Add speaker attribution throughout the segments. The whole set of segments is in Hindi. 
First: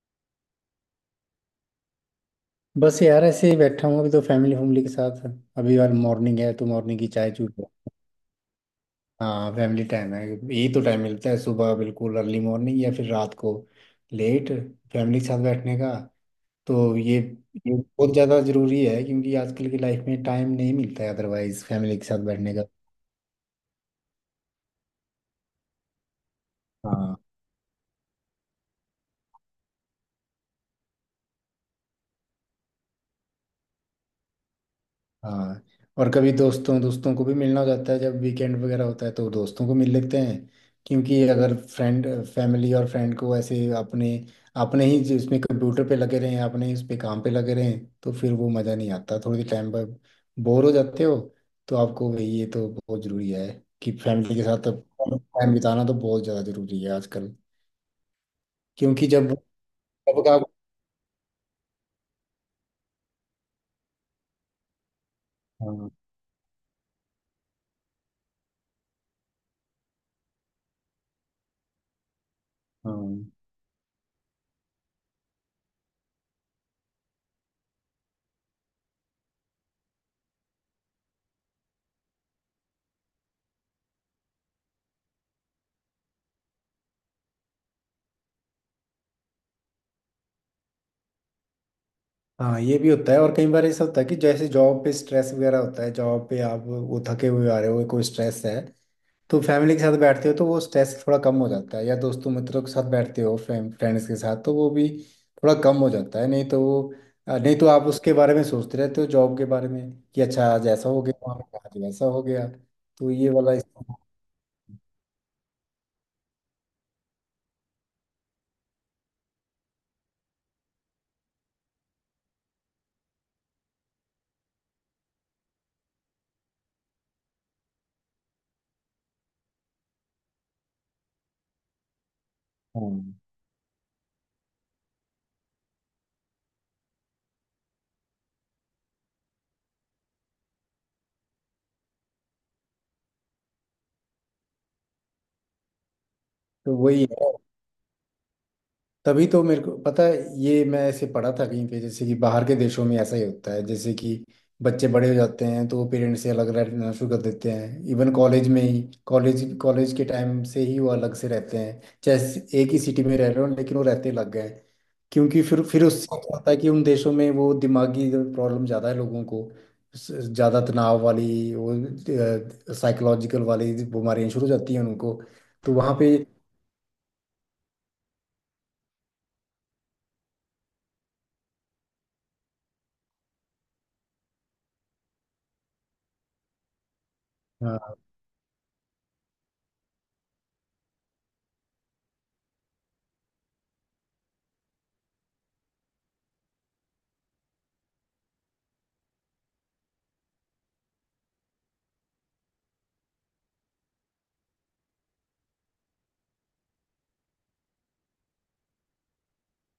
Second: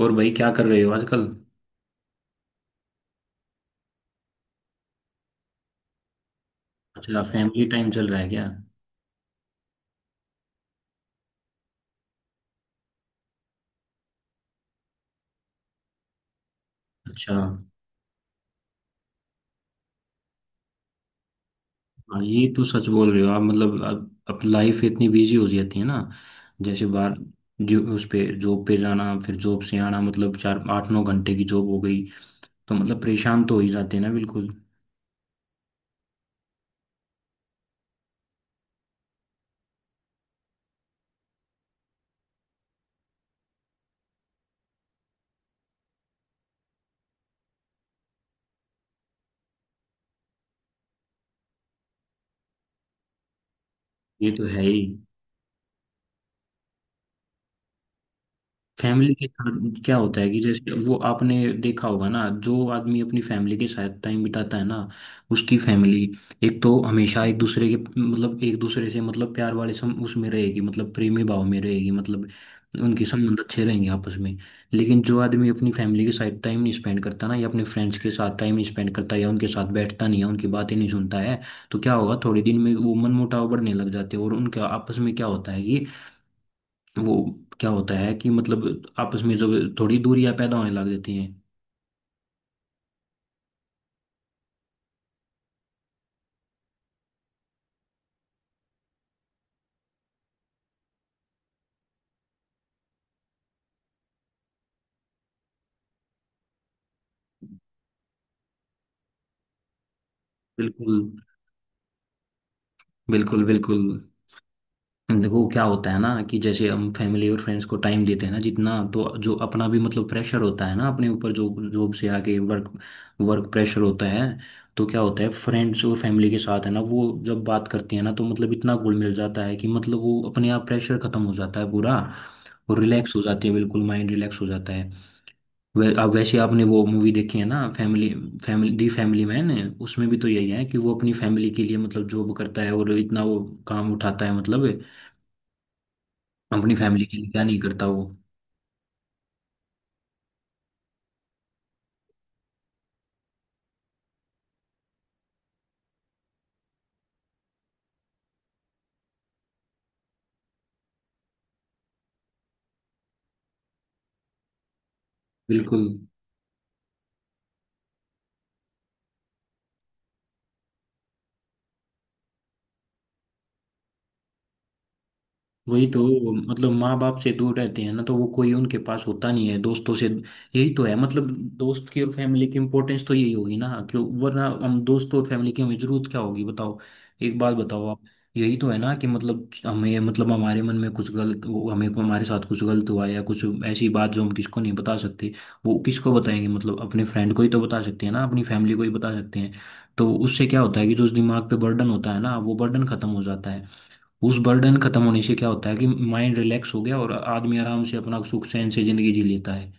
Speaker 1: और भाई क्या कर रहे हो आजकल।
Speaker 2: बस यार ऐसे ही बैठा हूँ अभी तो फैमिली फैमिली के साथ। अभी यार मॉर्निंग है तो मॉर्निंग की
Speaker 1: अच्छा,
Speaker 2: चाय चूर।
Speaker 1: फैमिली टाइम चल रहा है क्या।
Speaker 2: हाँ फैमिली टाइम है, यही तो टाइम मिलता है सुबह बिल्कुल अर्ली मॉर्निंग या फिर रात को लेट फैमिली के साथ बैठने का। तो ये
Speaker 1: अच्छा।
Speaker 2: ये बहुत ज़्यादा ज़रूरी है क्योंकि आजकल की लाइफ में टाइम नहीं मिलता है अदरवाइज फैमिली के
Speaker 1: हाँ,
Speaker 2: साथ
Speaker 1: ये
Speaker 2: बैठने का।
Speaker 1: तो सच बोल रहे हो आप। मतलब अब लाइफ इतनी बिजी हो जाती है ना। जैसे बाहर
Speaker 2: हाँ।
Speaker 1: जो उस पे जॉब पे जाना, फिर जॉब से आना, मतलब 4, 8, 9 घंटे की जॉब हो गई, तो मतलब परेशान तो हो ही जाते हैं ना। बिल्कुल।
Speaker 2: हाँ। और कभी दोस्तों दोस्तों को भी मिलना हो जाता है जब वीकेंड वगैरह होता है तो दोस्तों को मिल लेते हैं। क्योंकि अगर फ्रेंड फैमिली और फ्रेंड को ऐसे अपने अपने ही जिसमें कंप्यूटर पे लगे रहें अपने ही उस पे काम पे लगे रहें तो फिर वो मज़ा नहीं आता थोड़ी टाइम पर। बोर हो जाते हो। तो आपको वही ये तो बहुत ज़रूरी है कि
Speaker 1: ये
Speaker 2: फैमिली के
Speaker 1: तो है
Speaker 2: साथ
Speaker 1: ही।
Speaker 2: टाइम बिताना तो बहुत ज़्यादा ज़रूरी है आजकल। क्योंकि
Speaker 1: फैमिली के
Speaker 2: जब।
Speaker 1: साथ क्या होता
Speaker 2: जब
Speaker 1: है
Speaker 2: का।
Speaker 1: कि जैसे वो आपने देखा होगा ना, जो आदमी अपनी फैमिली के साथ टाइम बिताता है ना, उसकी
Speaker 2: हाँ।
Speaker 1: फैमिली एक तो हमेशा एक दूसरे के मतलब एक दूसरे से मतलब प्यार वाले सम उसमें रहेगी, मतलब प्रेमी भाव में रहेगी, मतलब उनके
Speaker 2: हाँ।
Speaker 1: संबंध अच्छे रहेंगे आपस में। लेकिन जो आदमी अपनी फैमिली के साथ टाइम नहीं स्पेंड करता ना, या अपने फ्रेंड्स के साथ टाइम नहीं स्पेंड करता, या उनके साथ बैठता नहीं है, उनकी बातें नहीं सुनता है, तो क्या होगा, थोड़े दिन में वो मनमुटाव बढ़ने लग जाते हैं, और उनका आपस में क्या होता है कि वो क्या होता है कि मतलब आपस में जो थोड़ी दूरियां पैदा होने लग जाती हैं।
Speaker 2: हाँ ये भी होता है और कई बार ऐसा होता है कि जैसे जॉब पे स्ट्रेस वगैरह होता है, जॉब पे आप वो थके हुए आ रहे हो, कोई स्ट्रेस है तो फैमिली के साथ बैठते हो तो वो स्ट्रेस थोड़ा कम हो जाता है, या दोस्तों मित्रों के साथ बैठते हो फ्रेंड्स के साथ तो वो भी थोड़ा कम हो जाता है। नहीं तो वो नहीं तो आप उसके बारे में सोचते रहते हो जॉब के बारे में कि अच्छा आज ऐसा
Speaker 1: बिल्कुल,
Speaker 2: हो गया वहाँ पे, आज वैसा हो गया। तो ये
Speaker 1: बिल्कुल,
Speaker 2: वाला
Speaker 1: बिल्कुल। देखो क्या होता है ना, कि जैसे हम फैमिली और फ्रेंड्स को टाइम देते हैं ना जितना, तो जो अपना भी मतलब प्रेशर होता है ना अपने ऊपर, जो जॉब से आके वर्क वर्क प्रेशर होता है, तो क्या होता है फ्रेंड्स और फैमिली के साथ है ना वो जब बात करती है ना, तो मतलब इतना घुल मिल जाता है कि मतलब वो अपने आप प्रेशर खत्म हो जाता है पूरा, और
Speaker 2: हाँ
Speaker 1: रिलैक्स हो जाती है, बिल्कुल माइंड रिलैक्स हो जाता है। अब वैसे आपने वो मूवी देखी है ना, family family the family man. उसमें भी तो यही है कि वो अपनी फैमिली के लिए मतलब जॉब करता है, और इतना वो काम उठाता है, मतलब अपनी
Speaker 2: तो
Speaker 1: फैमिली
Speaker 2: वही
Speaker 1: के लिए
Speaker 2: है।
Speaker 1: क्या नहीं करता वो।
Speaker 2: तभी तो मेरे को पता है, ये मैं ऐसे पढ़ा था कहीं पे जैसे कि बाहर के देशों में ऐसा ही होता है जैसे कि बच्चे बड़े हो जाते हैं तो वो पेरेंट्स से अलग रहना शुरू कर देते हैं। इवन कॉलेज में ही, कॉलेज कॉलेज के टाइम से ही वो अलग से रहते हैं, जैसे एक ही सिटी में रह रहे हो लेकिन वो रहते लग गए। क्योंकि फिर
Speaker 1: बिल्कुल।
Speaker 2: फिर उससे क्या होता है कि उन देशों में वो दिमागी प्रॉब्लम ज़्यादा है लोगों को, ज़्यादा तनाव वाली वो साइकोलॉजिकल वाली बीमारियाँ शुरू हो जाती हैं उनको। तो
Speaker 1: वही
Speaker 2: वहाँ
Speaker 1: तो,
Speaker 2: पे।
Speaker 1: मतलब माँ बाप से दूर रहते हैं ना, तो वो कोई उनके पास होता नहीं है दोस्तों से। यही तो है, मतलब दोस्त की और फैमिली की इम्पोर्टेंस तो यही होगी ना, क्यों, वरना हम दोस्त और फैमिली की हमें जरूरत क्या होगी बताओ। एक बात बताओ
Speaker 2: हाँ।
Speaker 1: आप। यही तो है ना कि मतलब हमें मतलब हमारे मन में कुछ गलत वो हमें हमारे साथ कुछ गलत हुआ या कुछ ऐसी बात जो हम किसको नहीं बता सकते, वो किसको बताएंगे, मतलब अपने फ्रेंड को ही तो बता सकते हैं ना, अपनी फैमिली को ही बता सकते हैं। तो उससे क्या होता है कि जो उस दिमाग पे बर्डन होता है ना, वो बर्डन खत्म हो जाता है। उस बर्डन खत्म होने से क्या होता है कि माइंड रिलैक्स हो गया, और आदमी आराम से अपना सुख चैन से जिंदगी जी लेता है।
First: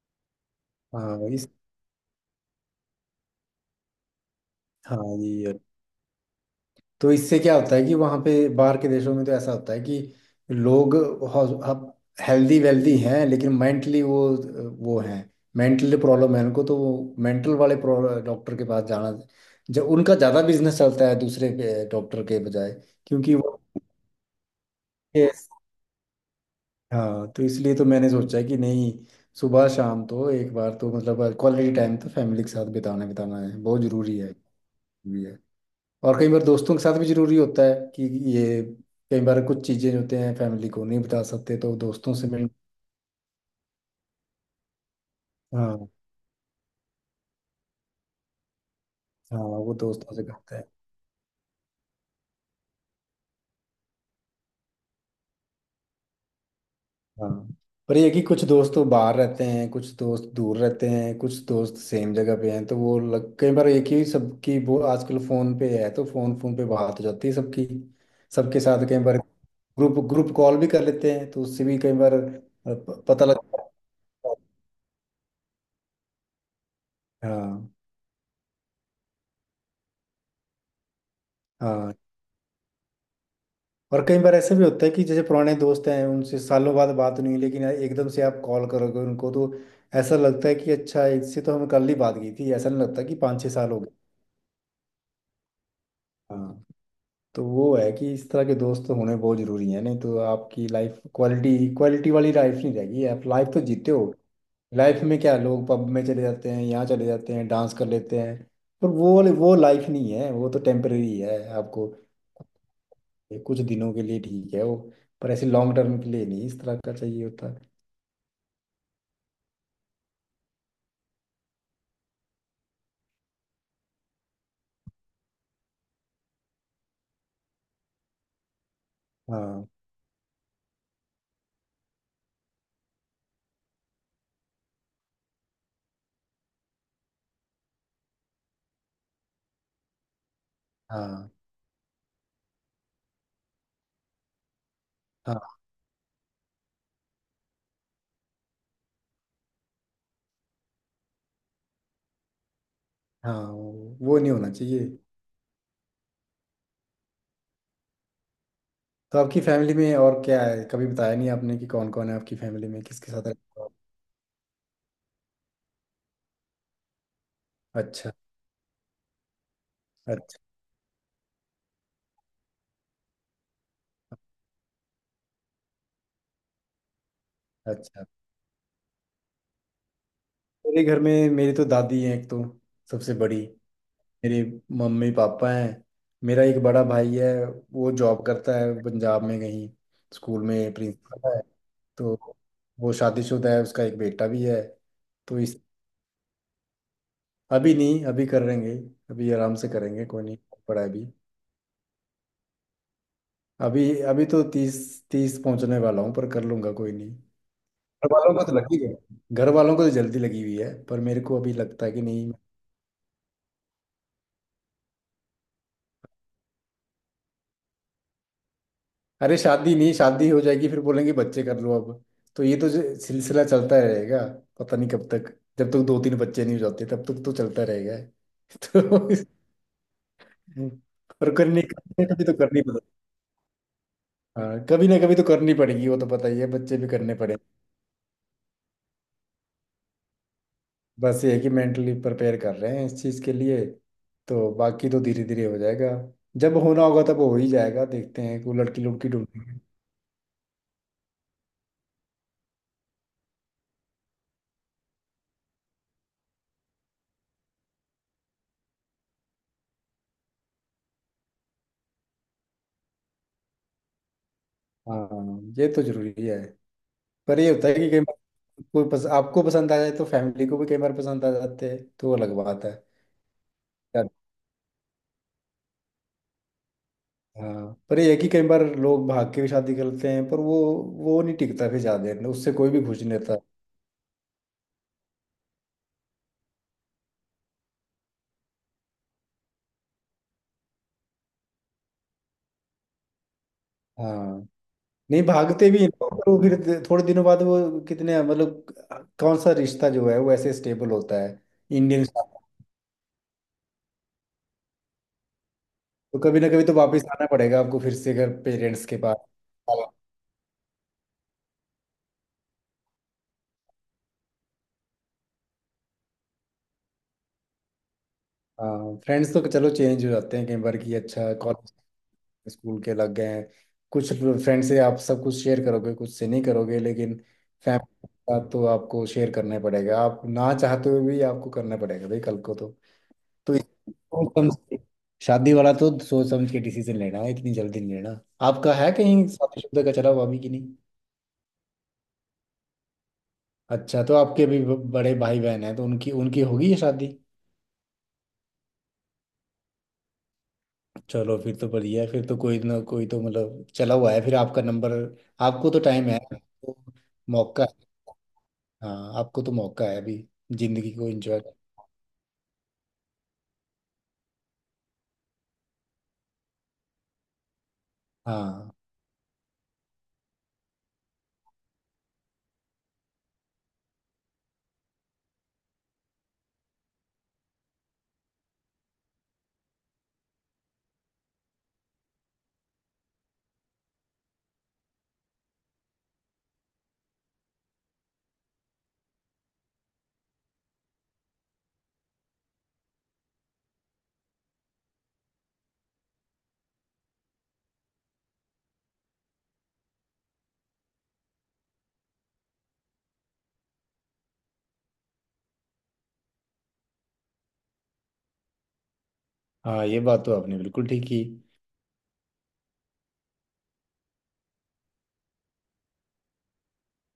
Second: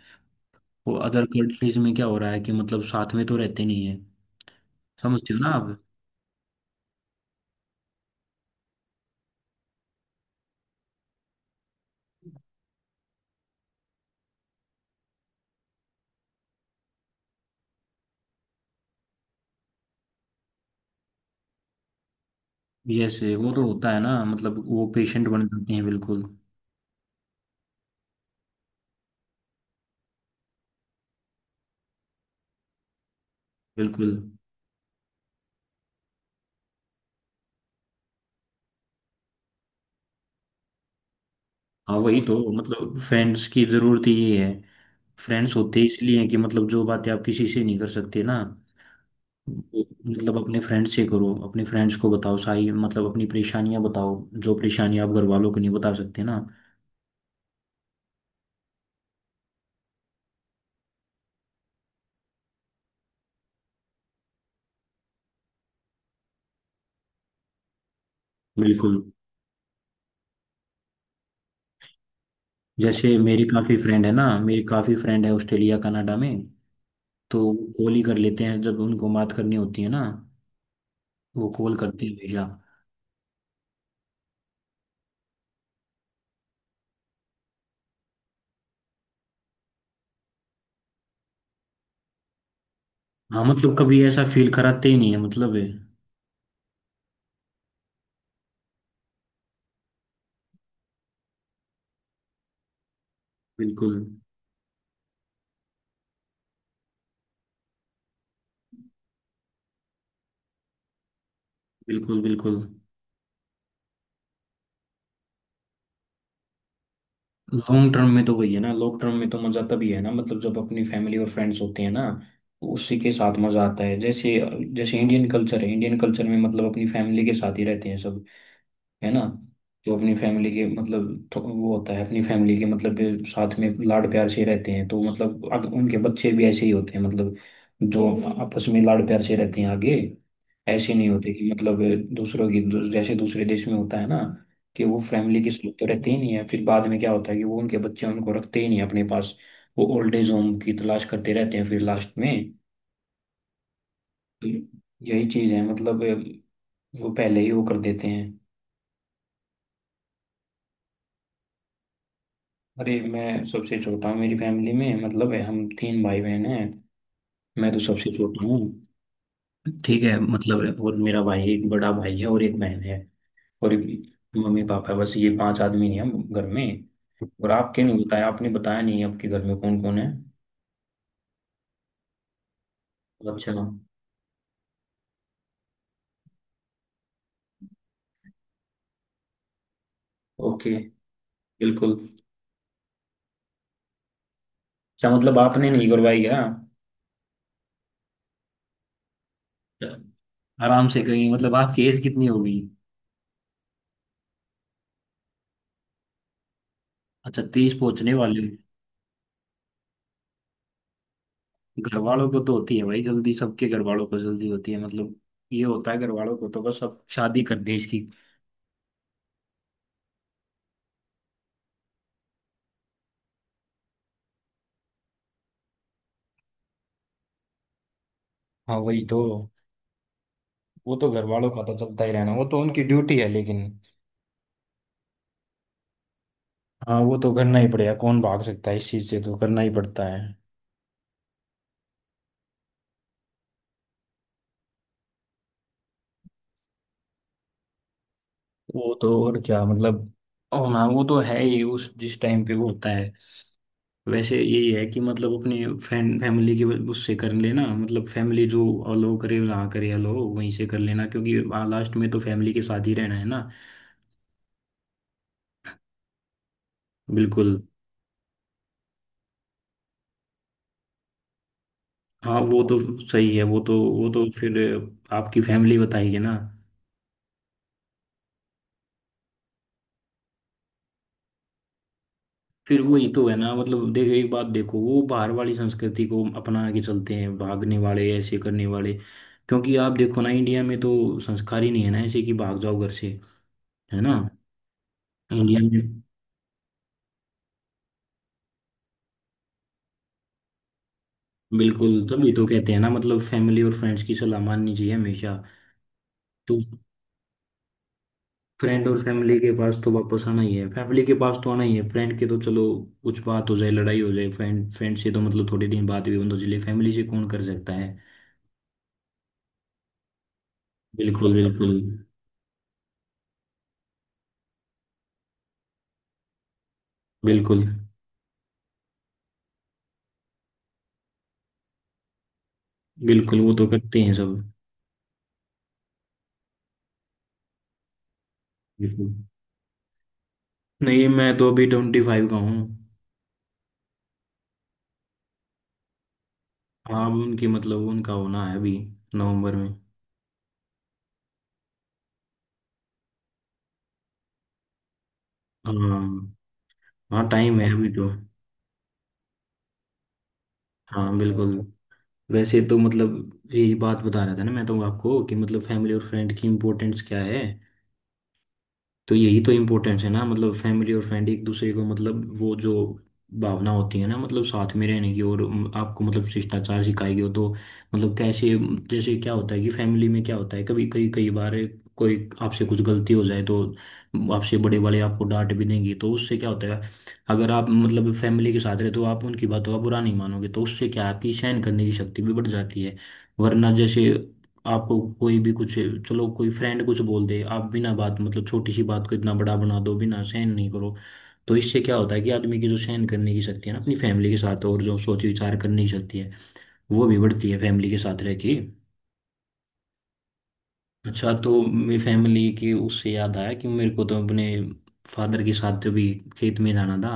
Speaker 1: और अदर
Speaker 2: हाँ। इस।
Speaker 1: कंट्रीज में क्या हो रहा है कि मतलब साथ में तो रहते नहीं है।
Speaker 2: हाँ
Speaker 1: समझते हो ना
Speaker 2: ये
Speaker 1: आप।
Speaker 2: तो। इससे क्या होता है कि वहाँ पे बाहर के देशों में तो ऐसा होता है कि लोग हेल्दी वेल्दी हैं लेकिन मेंटली वो हैं, मेंटली प्रॉब्लम है उनको, तो वो मेंटल वाले डॉक्टर के पास जाना, जब उनका ज़्यादा बिजनेस चलता है दूसरे डॉक्टर के बजाय।
Speaker 1: जैसे
Speaker 2: क्योंकि
Speaker 1: वो
Speaker 2: वो
Speaker 1: तो होता है ना, मतलब वो पेशेंट बन
Speaker 2: Yes।
Speaker 1: जाते हैं बिल्कुल।
Speaker 2: हाँ तो इसलिए तो मैंने सोचा कि नहीं, सुबह शाम तो एक बार तो मतलब क्वालिटी टाइम तो फैमिली के साथ बिताना बिताना है, बहुत
Speaker 1: बिल्कुल।
Speaker 2: ज़रूरी है। और कई बार दोस्तों के साथ भी जरूरी होता है कि ये कई बार कुछ चीजें होते हैं फैमिली को नहीं बता सकते तो
Speaker 1: हाँ
Speaker 2: दोस्तों
Speaker 1: वही
Speaker 2: से
Speaker 1: तो,
Speaker 2: मिल।
Speaker 1: मतलब फ्रेंड्स की जरूरत ही ये है। फ्रेंड्स होते
Speaker 2: हाँ।
Speaker 1: इसलिए हैं कि मतलब जो बातें आप किसी से नहीं कर सकते ना,
Speaker 2: हाँ वो
Speaker 1: वो
Speaker 2: दोस्तों से
Speaker 1: मतलब
Speaker 2: करते
Speaker 1: अपने
Speaker 2: हैं।
Speaker 1: फ्रेंड्स से करो, अपने फ्रेंड्स को बताओ सारी, मतलब अपनी परेशानियां बताओ, जो परेशानियां आप घर वालों को नहीं बता सकते ना।
Speaker 2: हाँ पर ये है कि कुछ दोस्त तो बाहर रहते हैं, कुछ दोस्त दूर रहते हैं, कुछ दोस्त सेम जगह पे हैं, तो वो कई बार एक ही सबकी वो आजकल फोन पे है तो फोन फोन पे बात हो जाती है सबकी, सबके साथ
Speaker 1: बिल्कुल।
Speaker 2: कई बार ग्रुप ग्रुप कॉल भी कर लेते हैं तो उससे भी कई बार
Speaker 1: जैसे
Speaker 2: पता
Speaker 1: मेरी
Speaker 2: लगता है।
Speaker 1: काफ़ी फ्रेंड है ना, मेरी काफ़ी फ्रेंड है ऑस्ट्रेलिया कनाडा में, तो
Speaker 2: हाँ।
Speaker 1: कॉल ही कर लेते हैं जब उनको बात करनी होती है ना, वो कॉल
Speaker 2: हाँ।
Speaker 1: करते हैं हमेशा।
Speaker 2: और कई बार ऐसे भी होता है कि जैसे पुराने दोस्त हैं, उनसे सालों बाद बात नहीं हुई, लेकिन एकदम से आप कॉल करोगे उनको तो ऐसा लगता है कि अच्छा इससे तो हमें कल ही बात की थी, ऐसा नहीं लगता कि पाँच
Speaker 1: हाँ,
Speaker 2: छः साल
Speaker 1: मतलब
Speaker 2: हो गए।
Speaker 1: कभी ऐसा फील कराते ही नहीं है मतलब है।
Speaker 2: हाँ तो वो है कि इस तरह के दोस्त तो होने बहुत ज़रूरी है, नहीं तो आपकी लाइफ क्वालिटी क्वालिटी वाली लाइफ नहीं रहेगी। आप लाइफ तो जीते
Speaker 1: बिल्कुल,
Speaker 2: हो, लाइफ में क्या, लोग पब में चले जाते हैं, यहाँ चले जाते हैं, डांस कर लेते हैं, पर वो लाइफ नहीं है, वो तो टेम्परेरी है आपको।
Speaker 1: बिल्कुल, बिल्कुल।
Speaker 2: ये कुछ दिनों के लिए ठीक है वो, पर ऐसे लॉन्ग टर्म के लिए नहीं, इस तरह का चाहिए होता।
Speaker 1: लॉन्ग टर्म में तो वही है ना, लॉन्ग टर्म में तो मज़ा तभी है ना मतलब जब अपनी फैमिली और फ्रेंड्स होते हैं ना, तो उसी के साथ मज़ा आता है। जैसे, जैसे इंडियन कल्चर है, इंडियन कल्चर में मतलब अपनी फैमिली के साथ ही रहते हैं सब, है ना।
Speaker 2: हाँ।
Speaker 1: जो अपनी फैमिली के मतलब, तो वो होता है अपनी फैमिली के मतलब साथ में लाड प्यार से रहते हैं, तो मतलब अब उनके बच्चे भी ऐसे ही होते हैं, मतलब जो आपस में लाड प्यार से रहते हैं आगे। ऐसे नहीं होते
Speaker 2: हाँ।
Speaker 1: कि मतलब जैसे दूसरे देश में होता है ना कि वो फैमिली के
Speaker 2: हाँ।
Speaker 1: साथ तो रहते ही नहीं है, फिर बाद में क्या होता है कि वो उनके बच्चे उनको रखते ही नहीं अपने पास, वो ओल्ड एज होम की तलाश करते रहते हैं फिर लास्ट में।
Speaker 2: हाँ वो नहीं
Speaker 1: तो
Speaker 2: होना चाहिए।
Speaker 1: यही चीज है मतलब, वो पहले ही वो कर देते हैं।
Speaker 2: तो आपकी फैमिली में और क्या है, कभी बताया नहीं आपने कि कौन कौन है आपकी फैमिली में,
Speaker 1: अरे
Speaker 2: किसके साथ
Speaker 1: मैं
Speaker 2: रहते हो।
Speaker 1: सबसे छोटा हूँ मेरी फैमिली में, मतलब है, हम तीन भाई बहन हैं। मैं तो
Speaker 2: अच्छा।
Speaker 1: सबसे छोटा हूँ। ठीक है
Speaker 2: अच्छा।
Speaker 1: मतलब, और मेरा भाई एक बड़ा भाई है, और एक बहन है, और मम्मी पापा, बस ये पांच आदमी हैं हम घर में। और आपके नहीं
Speaker 2: अच्छा
Speaker 1: बताया, आपने बताया नहीं आपके घर में कौन कौन है।
Speaker 2: मेरे घर में मेरी तो दादी है एक तो, सबसे बड़ी।
Speaker 1: अच्छा।
Speaker 2: मेरे मम्मी पापा हैं। मेरा एक बड़ा भाई है, वो जॉब करता है पंजाब में कहीं, स्कूल में
Speaker 1: ओके,
Speaker 2: प्रिंसिपल है।
Speaker 1: बिल्कुल।
Speaker 2: तो वो शादीशुदा है, उसका एक बेटा भी है।
Speaker 1: अच्छा, मतलब
Speaker 2: तो इस
Speaker 1: आपने नहीं करवाई क्या।
Speaker 2: अभी नहीं, अभी करेंगे, अभी आराम से करेंगे, कोई नहीं पड़ा
Speaker 1: आराम
Speaker 2: है
Speaker 1: से
Speaker 2: अभी।
Speaker 1: कहीं, मतलब आपकी एज कितनी होगी।
Speaker 2: अभी अभी तो तीस तीस पहुंचने वाला हूँ, पर कर लूंगा कोई नहीं।
Speaker 1: अच्छा,
Speaker 2: घर
Speaker 1: 30 पहुंचने
Speaker 2: वालों को
Speaker 1: वाले
Speaker 2: तो
Speaker 1: हो।
Speaker 2: लगी है, घर वालों को तो जल्दी लगी हुई है पर मेरे को अभी लगता है
Speaker 1: घर
Speaker 2: कि
Speaker 1: वालों
Speaker 2: नहीं।
Speaker 1: को तो होती है भाई जल्दी, सबके घर वालों को जल्दी होती है, मतलब ये होता है घर वालों को तो बस अब शादी कर दी इसकी।
Speaker 2: अरे शादी नहीं, शादी हो जाएगी फिर बोलेंगे बच्चे कर लो अब। तो ये तो जो सिलसिला चलता रहेगा, पता नहीं कब तक। जब तक दो तीन बच्चे नहीं हो जाते तब तक तो चलता रहेगा
Speaker 1: हाँ वही तो,
Speaker 2: तो
Speaker 1: वो तो घर
Speaker 2: पर
Speaker 1: वालों
Speaker 2: करनी
Speaker 1: का तो चलता
Speaker 2: कभी
Speaker 1: ही
Speaker 2: ना कभी
Speaker 1: रहना,
Speaker 2: तो
Speaker 1: वो तो
Speaker 2: करनी
Speaker 1: उनकी
Speaker 2: पड़ेगी।
Speaker 1: ड्यूटी है लेकिन।
Speaker 2: हाँ कभी ना कभी तो करनी पड़ेगी, वो तो पता ही है, बच्चे भी
Speaker 1: हाँ,
Speaker 2: करने
Speaker 1: वो तो
Speaker 2: पड़े।
Speaker 1: करना ही पड़ेगा, कौन भाग सकता है इस चीज से, तो करना ही पड़ता है।
Speaker 2: बस ये है कि मेंटली प्रिपेयर कर रहे हैं इस चीज़ के लिए, तो बाकी तो धीरे धीरे हो जाएगा। जब होना होगा तब हो ही जाएगा, देखते हैं कोई लड़की
Speaker 1: वो तो
Speaker 2: लुड़की
Speaker 1: और
Speaker 2: ढूंढेंगे।
Speaker 1: क्या मतलब, और हाँ वो तो है ही, उस जिस टाइम पे वो होता है। वैसे यही है कि मतलब अपने फैन फैमिली की वजह- उससे कर लेना, मतलब फैमिली जो अलो करे जहाँ करे अलो वहीं से कर लेना, क्योंकि हाँ, लास्ट में तो फैमिली के साथ ही रहना है ना।
Speaker 2: हाँ ये तो जरूरी है। पर ये
Speaker 1: बिल्कुल।
Speaker 2: होता है कि कई बार कोई आपको पसंद आ जाए तो फैमिली को भी कई बार पसंद आ जाते हैं तो वो अलग
Speaker 1: हाँ, वो
Speaker 2: बात है।
Speaker 1: तो सही है, वो
Speaker 2: यार,
Speaker 1: तो फिर आपकी फैमिली बताएगी ना।
Speaker 2: हाँ पर ये है कि कई बार लोग भाग के भी शादी करते हैं पर वो नहीं टिकता फिर ज्यादा देर, उससे कोई
Speaker 1: फिर
Speaker 2: भी खुश
Speaker 1: वही
Speaker 2: नहीं
Speaker 1: तो है
Speaker 2: रहता।
Speaker 1: ना, मतलब देखो एक बात देखो, वो बाहर वाली संस्कृति को अपना के चलते हैं भागने वाले, ऐसे करने वाले, क्योंकि आप देखो ना इंडिया में तो संस्कार ही नहीं है ना ऐसे कि भाग जाओ घर से, है ना।
Speaker 2: हाँ नहीं
Speaker 1: इंडिया
Speaker 2: भागते भी हैं
Speaker 1: में
Speaker 2: लोग, पर वो फिर थोड़े दिनों बाद वो कितने मतलब कौन सा रिश्ता जो है वो ऐसे स्टेबल होता है।
Speaker 1: बिल्कुल,
Speaker 2: इंडियन
Speaker 1: तभी तो
Speaker 2: स्टाइल।
Speaker 1: कहते हैं ना, मतलब फैमिली और फ्रेंड्स की सलाह माननी चाहिए हमेशा।
Speaker 2: तो कभी ना
Speaker 1: तो
Speaker 2: कभी तो वापस आना पड़ेगा आपको फिर से घर पेरेंट्स
Speaker 1: फ्रेंड
Speaker 2: के
Speaker 1: और
Speaker 2: पास।
Speaker 1: फैमिली के पास तो वापस आना ही है, फैमिली के पास तो आना ही है, फ्रेंड के तो चलो कुछ बात हो जाए, लड़ाई हो जाए फ्रेंड फ्रेंड से तो मतलब थोड़े दिन बाद भी बंद चले, फैमिली से कौन कर सकता है।
Speaker 2: हाँ फ्रेंड्स तो चलो चेंज हो जाते हैं कई बार कि अच्छा
Speaker 1: बिल्कुल,
Speaker 2: कॉलेज
Speaker 1: बिल्कुल।
Speaker 2: स्कूल के लग गए हैं कुछ। फ्रेंड से आप सब कुछ शेयर करोगे, कुछ से नहीं करोगे, लेकिन
Speaker 1: बिल्कुल,
Speaker 2: फैमिली के साथ तो आपको शेयर करना ही पड़ेगा, आप ना चाहते हुए भी आपको करना पड़ेगा भाई कल को तो।
Speaker 1: बिल्कुल, वो
Speaker 2: तो
Speaker 1: तो करते हैं
Speaker 2: इसको
Speaker 1: सब।
Speaker 2: कम से शादी वाला तो सोच समझ के डिसीजन लेना है, इतनी जल्दी नहीं लेना। आपका है
Speaker 1: बिल्कुल।
Speaker 2: कहीं शादीशुदा का चला हुआ अभी कि नहीं।
Speaker 1: नहीं, मैं तो अभी 25 का हूँ।
Speaker 2: अच्छा तो आपके भी बड़े भाई बहन हैं तो उनकी उनकी होगी ये
Speaker 1: हाँ,
Speaker 2: शादी।
Speaker 1: उनकी मतलब उनका होना है अभी नवंबर में।
Speaker 2: चलो फिर तो बढ़िया है, फिर तो कोई ना कोई तो मतलब चला हुआ है, फिर आपका नंबर। आपको तो टाइम है
Speaker 1: हाँ,
Speaker 2: तो
Speaker 1: हाँ टाइम
Speaker 2: मौका
Speaker 1: है
Speaker 2: है।
Speaker 1: अभी तो।
Speaker 2: हाँ आपको तो मौका है अभी, जिंदगी को
Speaker 1: हाँ
Speaker 2: एंजॉय कर।
Speaker 1: बिल्कुल। वैसे तो मतलब यही बात बता रहा था ना मैं तो आपको कि मतलब फैमिली और फ्रेंड की इम्पोर्टेंस क्या है,
Speaker 2: हाँ।
Speaker 1: तो यही तो इम्पोर्टेंस है ना, मतलब फैमिली और फ्रेंड एक दूसरे को, मतलब वो जो भावना होती है ना, मतलब साथ में रहने की, और आपको मतलब शिष्टाचार सिखाई गई हो तो मतलब कैसे, जैसे क्या होता है कि फैमिली में क्या होता है, कभी कई कई बार कोई आपसे कुछ गलती हो जाए तो आपसे बड़े वाले आपको डांट भी देंगे, तो उससे क्या होता है, अगर आप मतलब फैमिली के साथ रहे तो आप उनकी बातों का बुरा नहीं मानोगे, तो उससे क्या है, आपकी सहन करने की शक्ति भी बढ़ जाती है। वरना जैसे आपको कोई भी कुछ, चलो कोई फ्रेंड कुछ बोल दे, आप बिना बात मतलब छोटी सी बात को इतना बड़ा बना दो, बिना सहन नहीं करो, तो इससे क्या होता है कि आदमी की जो सहन करने की शक्ति है ना अपनी फैमिली के साथ, और जो सोच विचार करने की शक्ति है, वो भी बढ़ती है फैमिली के साथ रह के।
Speaker 2: हाँ ये बात तो आपने बिल्कुल ठीक की।
Speaker 1: अच्छा, तो मेरी फैमिली की उससे याद आया कि मेरे को तो अपने फादर के साथ भी खेत में जाना था,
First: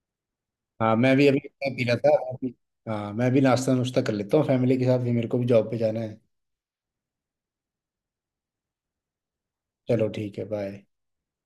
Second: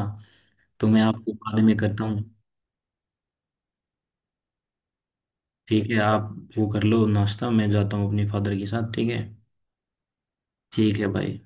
Speaker 1: तो
Speaker 2: हाँ
Speaker 1: मैं
Speaker 2: मैं भी
Speaker 1: आपको
Speaker 2: अभी
Speaker 1: बाद
Speaker 2: चाय
Speaker 1: में
Speaker 2: पी रहा
Speaker 1: करता
Speaker 2: था
Speaker 1: हूँ।
Speaker 2: हाँ मैं भी नाश्ता नुश्ता कर लेता हूँ, फैमिली के साथ भी मेरे को भी जॉब पे
Speaker 1: ठीक है,
Speaker 2: जाना है।
Speaker 1: आप वो कर लो नाश्ता, मैं जाता हूँ अपने फादर के साथ, ठीक है।
Speaker 2: चलो ठीक है, बाय।
Speaker 1: ठीक है भाई।